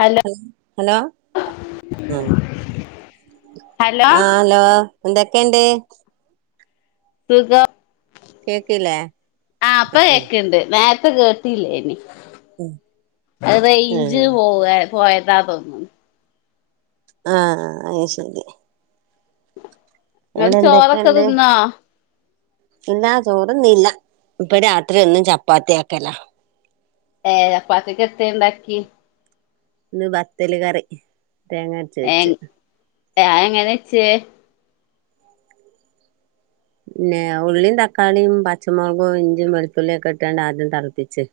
Hello hello ആഹ് hello ആഹ് hello എന്തൊക്കെണ്ട്? സുഖം കേക്കില്ലേ ആഹ് ഇപ്പ ഉം കേക്ക്ണ്ട് നേര്ത്തെ കേ ട്ടില്ലേനി. അത് റൈഞ്ച് ഉം പോവ പോയതാ തോന്നുണ്. ആഹ് അയ് ശരി ഇങ്ങള് ഇവിടെ ചോറൊക്കെ എന്തൊക്കെയുണ്ട് തിന്നോ? ഇല്ല ചോറ്ന്നീല്ല. ഇപ്പ രാത്രി എന്നും ചപ്പാത്തി ആക്കലാ. ഏഹ് ചപ്പാത്തിക്ക് എത്തെ ഇണ്ടാക്കി? ഇന്ന് ബത്തല് കറി തേങ്ങ അരച്ച് വെച്ച്. ഏഹ് അഎങ്ങനെ വച്ചേ? പിന്നെ ഉള്ളിംതക്കാളിം പച്ചമുളകും ഇഞ്ചിയും വെളുത്തുള്ളിം ഒക്കെ ഇട്ടാണ്ട് ആദ്യം തളപ്പിച്ച്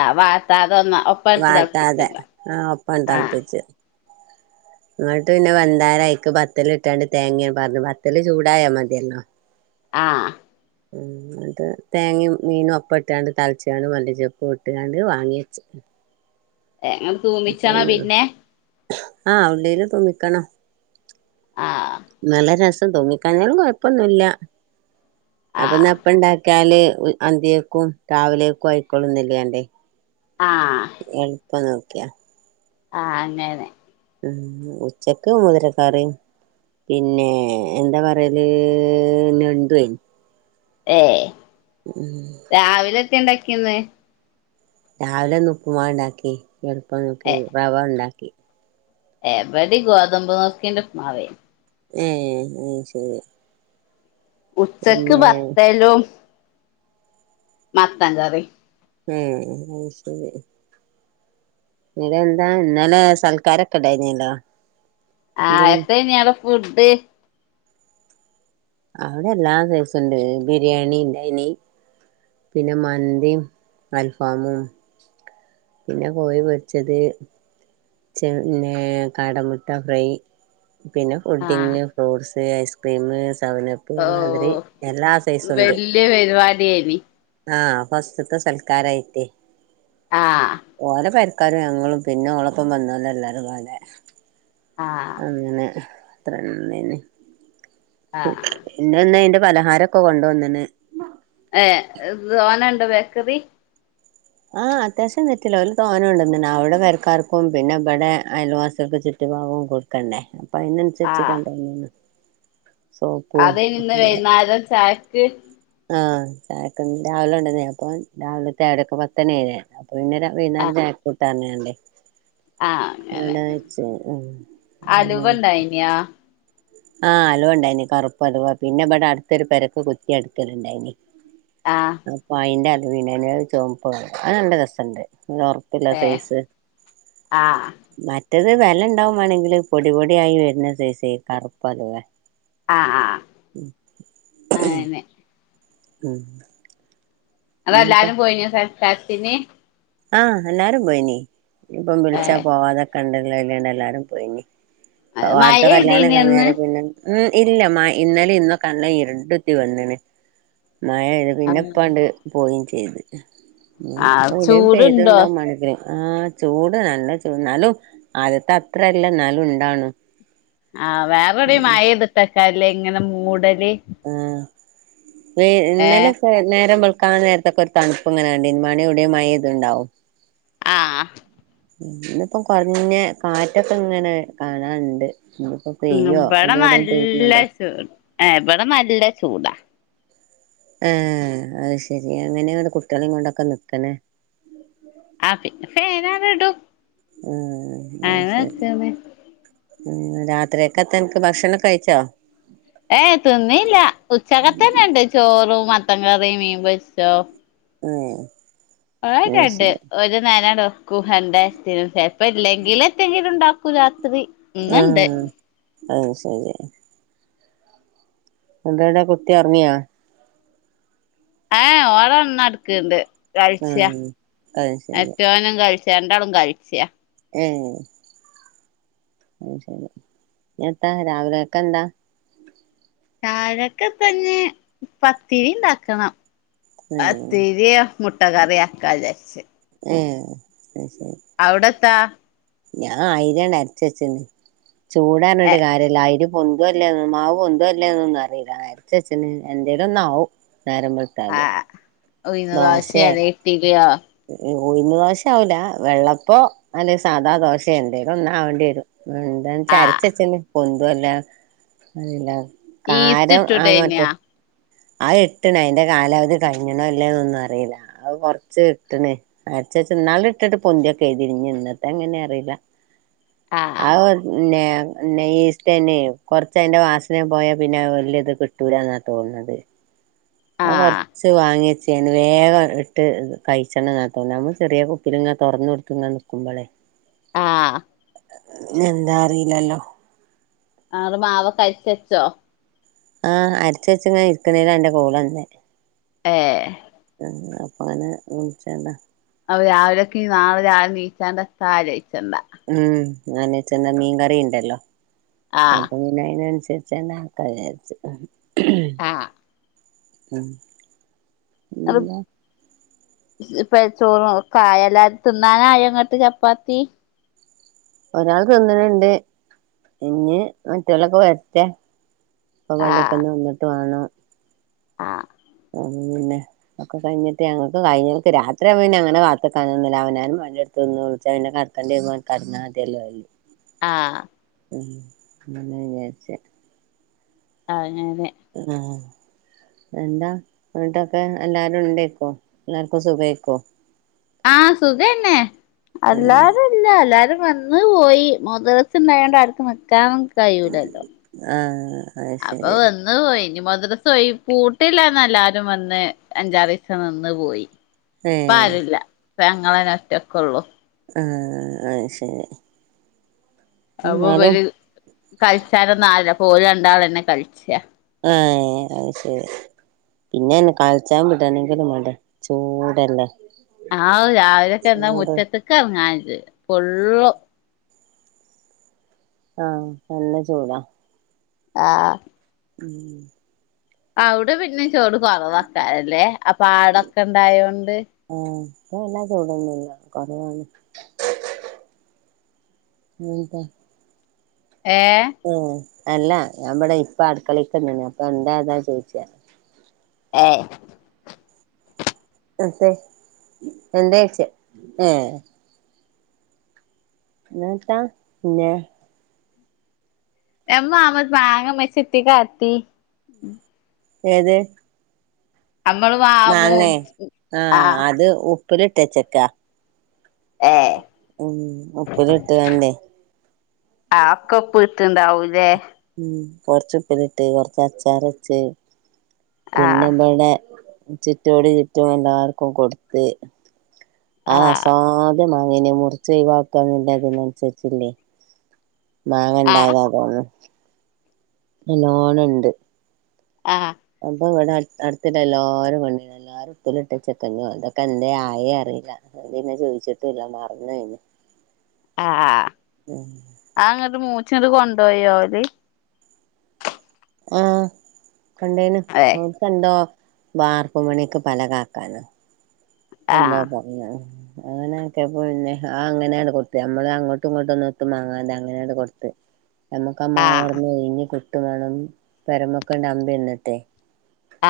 ആഹ് വാട്ടാതെ ഒന്ന ഇട്ട് വാട്ടാതെ തിളപ്പിച്ചണ്ട ആഹ് ഒപ്പാണ് ആ തൾപ്പിച്ച്. [inaudible] ഇങ്ങട്ട് പിന്നെ വെന്താലയിക്ക് ബത്തല് ഇട്ടാണ്ട് തേങ്ങിം പാർന്ന് ബത്തല് ചൂടായാ മതിയല്ലോ. ആഹ് ഉം ഇന്നട്ട് തേങ്ങയും മീനും ഒപ്പട്ടാണ്ട് തളച്ചാണ്ട് മല്ലിച്ചെപ്പും ഇട്ട്ങ്ങാണ്ട് വാങ്ങി വെച്ച്. എ ങ്ങട് അത്രെന്നൊള്ളു ആഹ് ഉള്ളീല് തൂമ്പിക്കണം. ആഹ് ഇന്നലെ രസം തോന്നി. കല്യാണം കൊഴപ്പൊന്നുല്ല ആ അപ്പന്നാ ഇപ്പണ്ടാ ക്കാല് അന്തിക്കക്കും രാവിലേക്കും ആയിക്കൊള്ളുംന്നെല്ല്യാണ്ടേ. ആഹ് എൾപ്പം നോക്ക്യാ. ആഹ് അങ്ങനെ ഉം ഉച്ചക്ക് മുതിരക്കറിം പിന്നേ എന്താ പറ്യല് ഞണ്ട്വേനി. ഏഹ് ഉം രാവിലെ എത്തേ ഇണ്ടാക്ക്യെന്ന്? രാവിലെ ഇന്ന് ഉപ്പ്മാവ്ണ്ടാക്കി. എളുപ്പം നോക്കി റവ ഉണ്ടാക്കി. ഏഹ് ഇബടിം ഗോതമ്പ് നുർക്കിന്റെ ഉപ്പ് മാവേനി. ഏഹ് അഹ് ശരി. ഉച്ചക്ക് പിന്നെ ബത്തലും മത്തൻ കറി ഉം അയ് ശരി. [unintelligible] എന്താ ഇന്നലെ സൽക്കാരൊക്കെ ഇണ്ടായിന്യല്ലോ. ആഹ് എത്തേനി ആടെ ഫുഡ്? അവ്ടെ എല്ലാ സൈസും ണ്ട് ബിരിയാണിണ്ടൈനി. പിന്നെ മന്തിം അൽഫാമും. പിന്നെ കോയി പൊര്ച്ചത്. ചെ പിന്നെ കാട മുട്ട ഫ്രൈ. പിന്നെ പുഡ്ഡിംഗ്, ആഹ് ഫ്രൂട്ട്സ്, ഐസ്ക്രീമ്, സെവൻ അപ് പർഞ്ഞാതിരി എല്ലാ സൈസു ണ്ട്. ല്യ പരിപാട്യേനി. ആഹ് ഫസ്റ്റ്ത്തെ സൽക്കാരായിട്ടെ ആഹ് ഓലെ പെരക്കാരും ഞങ്ങളും പിന്നെ ഓളൊപ്പം വന്നോലെല്ലാരും പാടെ ആഹ് അങ്ങനെ [unintelligible] ആഹ് പിന്നെന്ന് അയിന്റെ പലഹാരൊക്കെ കൊണ്ടുവന്നണ് ഏഹ് തോനെ ഉണ്ടോ ബേക്കറി ആഹ് അത്യാവശ്യം തെറ്റില്ല. ഓല് തോനെ കൊണ്ടന്ന്ണ്. അവിടെ പെരക്കാർക്കും പിന്നെ ഇവിടെ അയൽവാസികൾക്ക് ചുറ്റ് ഭാഗോ കൊട് [unintelligible] അപ്പൊ അയിനനുസരിച്ച് ആഹ് കൊണ്ട് വന്നീന്നു അതേ ഇന്ന് [unintelligible] ചായക്ക് ആഹ് ചായക്ക്‌ രാവിലെ കൊണ്ട് വന്നെ. അപ്പൊ രാവിലത്തെ പത്തു മണി [unintelligible] അപ്പൊ പിന്നെ വൈകുന്നേരം ആഹ് ചായക്കൂട്ടാ [unintelligible] ആഹ് അങ്ങനെ അവിടെ വെച്ചു ഉം [unintelligible] [unintelligible] ആഹ് അലുവണ്ടായിനി. കറുപ്പ് അലുവാ പിന്നെ ഇബടെ അടുത്തൊരു പെരക്ക് കുറ്റി അടിക്കല്ണ്ടായിനി ആഹ് അപ്പൊ അയ്ന്റെ അലുവയുണ്ടായ്നു. അത് ചൊമപ്പ് കളറ് അത് നല്ല രസ ഉണ്ട്. [unintelligible] [unintelligible] ഏഹ് സൈസ് ആഹ് മറ്റത് വിലയുണ്ടാവും വേണെങ്കില് പൊടി പൊടിയായി വരുന്ന സൈസ് കറുപ്പലുവ ആഹ് ആഹ് [inaudible] അങ്ങനെ ഉം എന്നിട്ട് അതെല്ലാരും പോയിനോ സൽക്കാരത്തിന് ആഹ് എല്ലാരും പോയിനീ ഇപ്പം വിളിച്ചാ ഏഹ് പോവാതൊക്കണ്ടല്ലോ കരുതി എല്ലാരും പോയിനീ മഴ അവിടെത്ത കല്യാണം പെയ്തീന്യോ ഇന്ന് കഴിഞ്ഞേര പിന്നെ ഉം ഇല്ല മ ഇന്നലെ ഇന്നും [unintelligible] വന്നിണ് മഴ ആഹ് പിന്നെയിപ്പാണ്ട് പോകയും ചെയ്ത് ആഹ് എവിടെയും ചൂടുണ്ടോ പെയ്ത്ണ്ടാകും ആഹ് ചൂടാ നല്ല ചൂട് എന്നാലും ആദ്യത്തെ അത്രല്ല എന്നാലും ഉണ്ടാവണ് ആഹ് വേറെവിടെയും മഴ പെയ്തിട്ടേക്കാരം ല്ലേ ഇങ്ങനെ മൂടല് ആഹ് വി ഏഹ് ഇന്നലെ നേരം വെളുക്കാൻ നേരത്തെക്കെ ഒരു തണുപ്പ്ങ്ങനാണ്ട് [unintelligible] മഴ പെയ്തുണ്ടാവും ആഹ് ഇന്നിപ്പ കുറഞ്ഞ് കാറ്റൊക്കെ ഇങ്ങനെ കാണാറുണ്ട് ഇപ്പോ ഉം ഇവിടെ നല്ല ചൂ ഇവിടെ നല്ല ചൂടാ ഏഹ് അത് ശരി എങ്ങനെയാണ് കുട്ടികളെ കൊണ്ടൊക്കെ നിക്കണേ ആഹ് പിന്നെ ആഹ് [unintelligible] ഉം രാത്രിയൊക്കെത്തനക്ക് ഭക്ഷണം കഴിച്ചോ ഏഹ് തിന്നീല്ല ഉച്ചക്കത്തേന്ന് ഉണ്ട് ചോറും മത്തൻ കറിയും മീൻ പൊരിച്ചതും. ഉം [unintelligible] അത് ശരി ചെലപ്പം ഇല്ലെങ്കിലെ എന്തെങ്കിലും ഇണ്ടാ ക്കും രാത്രി ഇന്ന്ണ്ട് ആഹ് അത് ശരി എന്താ [unintelligible] കുട്ടി ഉറങ്ങിയോ ഏഹ് ഓനവിടെ ഉണർന്ന് കിടക്കുണ്ട് ആഹ് അത് ശരി [unintelligible] രണ്ടാളും കഴിച്ചയ ഏ എത്താ രാവിലേക്ക് ന്താ ചായക്ക് പിന്നെ പത്തിരി ണ്ടാക്കണം ആഹ് പത്തിരിയോ മുട്ട കറി ആക്കാ വിചാരിച്ച് ഏ അത് ശരി അവ്ടെത്താ ഞാൻ ആയിരി അങ്ങട്‌ അരച്ച് വെച്ച്ണ് ചൂടാ ഏ പറഞ്ഞിട്ട് കാര്യല്ല ആയിര പൊന്ത അല്ലേന്ന് മാവ് പൊന്തോ ഇല്ലല്ലേന്നോന്നും അറിയില്ല അരച്ച വെച്ചീന് എന്തെങ്കിലും ഒന്നാവും നേരമ്പെള് താൽ ഉഴിന്ന് ദോശയോ അതോ ഇട്ടിലിയോ ഉഴുന്ന് ദോശ ആവില്ല വെള്ളപ്പോ അല്ലെ സാധാ ദോശയോ എന്തേലും ഒന്നാവേണ്ടി വരും എന്താന്ന് ആ അരച്ച് വെച്ചിന് പൊന്തോ ഇല്ലേ അതല്ല ഈസ്റ്റ് കാരം ആ മറ്റ ഇട്ടൂടേന്യോ അത് ഇട്ട്ണ് അയിന്റെ കാലാവധി കഴിഞ്ഞണോ ഇല്ലെന്ന് ഒന്നോന്നും അറിയില്ല അ കൊറച്ച് ഇട്ട്ണ് അരച്ച വെച്ചത് ന്നാൾ ഇട്ടിട്ട് പൊന്തിയൊക്കെ ചെയ്തിന് ഇന്നത്തെ എങ്ങനെ അറിയില്ല ആ ന്നെ പിന്നെ ഈസ്റ്റന് കൊറച്ച അതിന്റെ വാസന പോയാ പിന്നെ വലിയ ഇത് കിട്ടൂലന്നാ തോന്നത് ആ [unintelligible] വാങ്ങി വെച്ച്ണ് വേഗം ഇട്ട് കഴിച്ചണ് നമ്മൾ ചെറിയ കുപ്പില ഇങ്ങെ തുറന്ന് കൊടു തങ്ങനെ നിക്കുമ്പളെ ആ എന്താ അറീലല്ലോ ആ മാവൊക്കെ അരിച്ചു വെച്ചോ ആ അരച്ചെച്ച്ങ്ങന ഇരിക്ക്ണേലാ അന്റെ കോള് വന്നെ ഏ അപ്പ അങ്ങനെ വിളിച്ചണ്ടാ അപ്പോ രാവിലെയൊക്കെ നാളെ രാവിലെ നീച്ചാണ്ട് എത്ത ആലോയ്ച്ചണ്ട ഉം [unintelligible] മീൻകറിയുണ്ടല്ലോ ആ അത് അതിനനുസരിച്ചു തന്നെ ആക്കാന്ന് വിചാരിച് ആ മ് അത് ഇപ്പ ചോറും കായ എല്ലാ തിന്നാനായ ങ്ങക്ക് ചപ്പാത്തി ഒരാള് തിന്ന്ണ്ണ്ട് ഇനി മറ്റാലൊക്കെ വരട്ടെ. പ്പ ആ പള്ളിയക്കൊന്ന് വന്നിട്ട് വേണം ആ മ് പിന്നെ ഒക്കെ കഴിഞ്ഞട്ട് ഞങ്ങക് കഴിഞ്ഞിട്ട് രാത്രി പിന്നെ അങ്ങനെ കാത്തുക്കാനൊന്നില്ല അവന് മാണ്ടിയെ എടുത്ത് പിന്നെ വിളിച്ച പിന്നെ കടകണ്ടി വന്നാൽ കടന്നാമതിയല്ലോ. ആ മ് പിന്നെ വിചാരിചെ അങ്ങനെ. ആ ന്താ വീട്ടൊക്കെ എല്ലാരും ണ്ടേയ്ക്കും എല്ലാർക്കും സുഖേയ്ക്കും ആ സുഖന്നെ ആഹ് അല്ലാതെ ഇല്ല എല്ലരും വന്ന് പോയി മദ്രസ ണ്ടായോണ്ട് ആർക്ക് നിക്കാൻ കഴിയൂലല്ലോ. ആ അപ്പൊ വ നിന്ന് പോയി ഇനി മദ്രസ് ഒഴി പൂട്ടില്ലന്ന് എല്ലാരും വന്ന് അഞ്ചാറീസം നിന്ന് പോയി ഏഹ് പ്പാരൂല്ലാ പ്പം ഞങ്ങളന്നെ ഒറ്റക്കെ ള്ളൂ. ആ അത് ശരി. അപ്പോ എന്നാലും വര് കഴിച്ചാനൊന്നു ആവൂല. അപ്പൊ ഓല് രണ്ടാൾ തന്നെ കൾച്ചാ ആ അത് ശരിയാ. ഇങ്ങനെ കളിച്ചാൻ വിടണെങ്കിലും ചൂടല്ലേ ആ രാവിലെ തന്നെ ചൂട് മുറ്റത്തെക്ക് എറങ്ങാൻ ച്. പൊള്ളും. ആ നല്ല ചൂടാ. ആ ഉം അവിടെ പിന്നെ ചൂട് കൊറവക്കാറല്ലേ അ പാടൊക്കെ ഇണ്ടായൊണ്ട്? ആ ഇപ്പ എല്ലാം ചൂടൊന്നല്ല കൊറവാണ്. [unintelligible] ഏ ഉം അല്ല ഞാൻ ഇവിടെ ഇപ്പൊ അടുക്കളേ. തന്നെയനി അപ്പൊ എന്തായേതാ ചോദിച്ചയ ഏ [unintelligible] [unintelligible] എമ്മ അമ്മത് മാങ്ങ മെസിത്തി കാത്തി ഏത് അമ്മൾ മാ മാങ്ങേ ആ അത് ഉപ്പിലിട്ടച്ചേക്കാ. ഏ ഉം ഉപ്പിലിട്ടു [unintelligible] ആ അതൊക്കെ ഉപ്പിട്ടുണ്ടാവൂല്ലേ. ഉം. കൊറച്ചുപ്പിലിട്ട്. കൊറച്ച് അച്ചാറ് വെച്ച്. ആഹ് പിന്നിവടെ ചുറ്റോടി ചുറ്റും എല്ലാർക്കും കൊടുത്ത്. ആഹ് അവസാനത്തെ മാങ്ങേനെയും മുറിച്ച് ഒഴിവാക്കന്നില്ല അതിനനുസരിച്ചില്ലേ മാങ്ങ ആഹ് ഇണ്ടായതാ തോന്നുന്ന്‌. നല്ലോണം ഇണ്ട്. ആഹ് അപ്പ ഇവിടെ അടുത്ത് അടുത്ത് എല്ലരും കണ്ടില്ല എല്ലാവരും ഉപ്പിലിട്ട ചെക്കന്നും അതൊക്കെ എന്താ ആയേ അറിയില്ല അത് പിന്നെ ചോദിച്ചിട്ട് എല്ലാം പറഞ്ഞു കഴിഞ്ഞു ആഹ് അങ്ങനട്ട് മൂച്ചിന് കൊണ്ടു പോയോ അവര് ആഹ് കണ്ടേന ഏ അവർക്കു ന്തോ വാർപ്പ് പണിക്ക് പലക ആക്കാൻ എന്താ ആഹ് പറഞ്ഞ അങ്ങന ആക്കെപ്പോ പിന്നെ ആ അങ്ങനെയാണ് കൊടുത്ത് നമ്മള് അങ്ങോട്ടും ഇങ്ങോട്ടും ഒന്നും ഒത്തും മാങ്ങാത അങ്ങനെയാട്ട്കൊടുത്ത് [inaudible] നമ്മുക്ക് ആ മാവ് ആഹ് അവിടന്ന് ഒഴിഞ്ഞ് കിട്ടിം വേണം പെരമൊക്കണ്ട അമ്പിന്നട്ടെ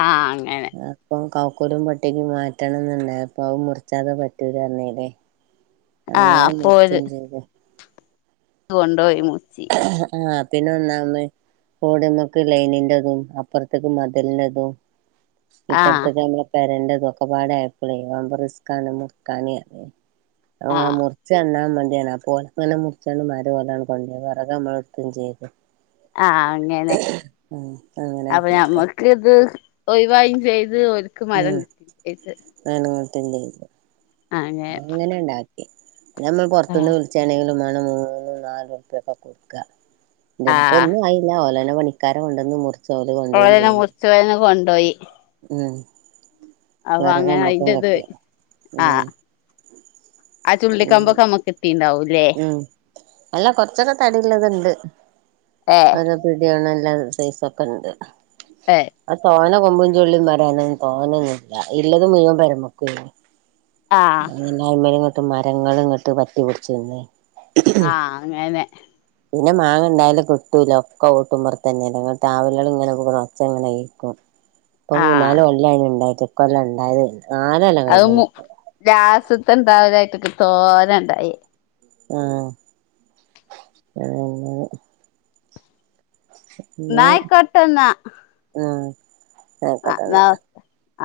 ആഹ് അങ്ങനെ അപ്പൊ കൗക്കൂരും പട്ടി കിംമാറ്റണംന്നുണ്ടായപ്പൊ അത് മുറിച്ചാതെ പറ്റൂലർ ഞ്ഞിലെ ആഹ് അപ്പോ ഒരു [inaudible] ഇത് കൊണ്ടോയി മൂച്ചി ആഹ് ആഹ് പിന്നെ ഒന്നാ മത്ഓടമ്മക്ക് ലൈനിൻറതും അപ്പുറത്തേക്ക് മതിലിന്റെതും ആഹ് ഇപ്പഴത്തെ ടൈമില് വരണ്ടതൊക്കെപാടേ ലീവാവ്മ്പോ റിസ്ക്കാണ് നിക്കാന് ആഹ് [unintelligible] ച്ചന്നെ മതിയാർന്ന് അപ്പോ ങ്ങനെ മുറിച്ചാണ്ട് മരം അതാണ് [unintelligible] വെറക് നമ്മൾ എടുക്കേം ചെയ്ത് ആഹ് അങ്ങനെ ഉം അങ്ങനെ അപ്പൊ ആക്കിയൊക്കെ ഞമ്മക് ക്ക് ഇത് ഒഴിവായും ചെയ്ത് ഓര്ക്ക് മരം കിട്ടേം ചെയ്ത് [unintelligible] അങ്ങനെ അങ്ങനെണ്ടാക്കി ഞമ്മൾ പൊറത്തുന്ന് വിളി ച്ചാണെങ്കില് [unintelligible] ഇപ്പോ ആഹ് ഒന്നും ആയില്ല ഓല് തന്നെ പണി ക്കാരെ കൊണ്ടന്ന് മുറി അവര് തന്നെ മുറിച്ചു അവരന്നെ കൊണ്ടോയി ഉം അപ്പൊ വെറക് അങ്ങനെ നമ്മക്കും അയിന്റെ ഇത് കിട്ടി ഉം ആഹ് ആ ഉം ചുള്ളിക്കമ്പൊക്കെ നമ്മക്ക് ട്ടീണ്ടാവുംല്ലേ ഉം അല്ല കൊറച്ചൊക്കെ തടി ള്ളത്ണ്ട് ഏ ഓരോ പിടിയുള്ള എല്ലാ സൈസൊക്കെ ഉണ്ട് ആഹ് ആ തോനെ കൊമ്പും ചുള്ളിയും വരാന് തോനെയൊന്നൂല്ല ഇള്ളത് മുഴുവൻ പെരമേക്ക് വീണു ആഹ് പിന്നയ്മേലിങ്ങോട്ട് മരങ്ങളും ഇങ്ങോട്ട് പറ്റിപടിച്ചുന്നേ ആഹ് അങ്ങനെ പിന്നെ മാങ്ങ ഇണ്ടായാലും കിട്ടൂല ഒക്കെ ഓട്ടുമ്പറത്തന്നെല്ല ങ്ങട്ടാവലകള് ങ്ങനെ പോവണ ഒച്ചങ്ങനെ കേക്കും [inaudible] ഇപ്പൊ മൂന്നാല് കൊല്ലായിന് ഉണ്ടായിട്ട് ഇക്കൊല്ലം ഒണ്ടായതേ നാലല്ല അത് മു ലാസത്തെ ത്തുണ്ടായതായിട്ടിട്ട് തോനേ ണ്ടായി ആഹ് ഏ പിന്നെ ന്നായ്ക്കോട്ടെന്നാ ആഹ് ആയിക്കോട്ടെന്നാ ആ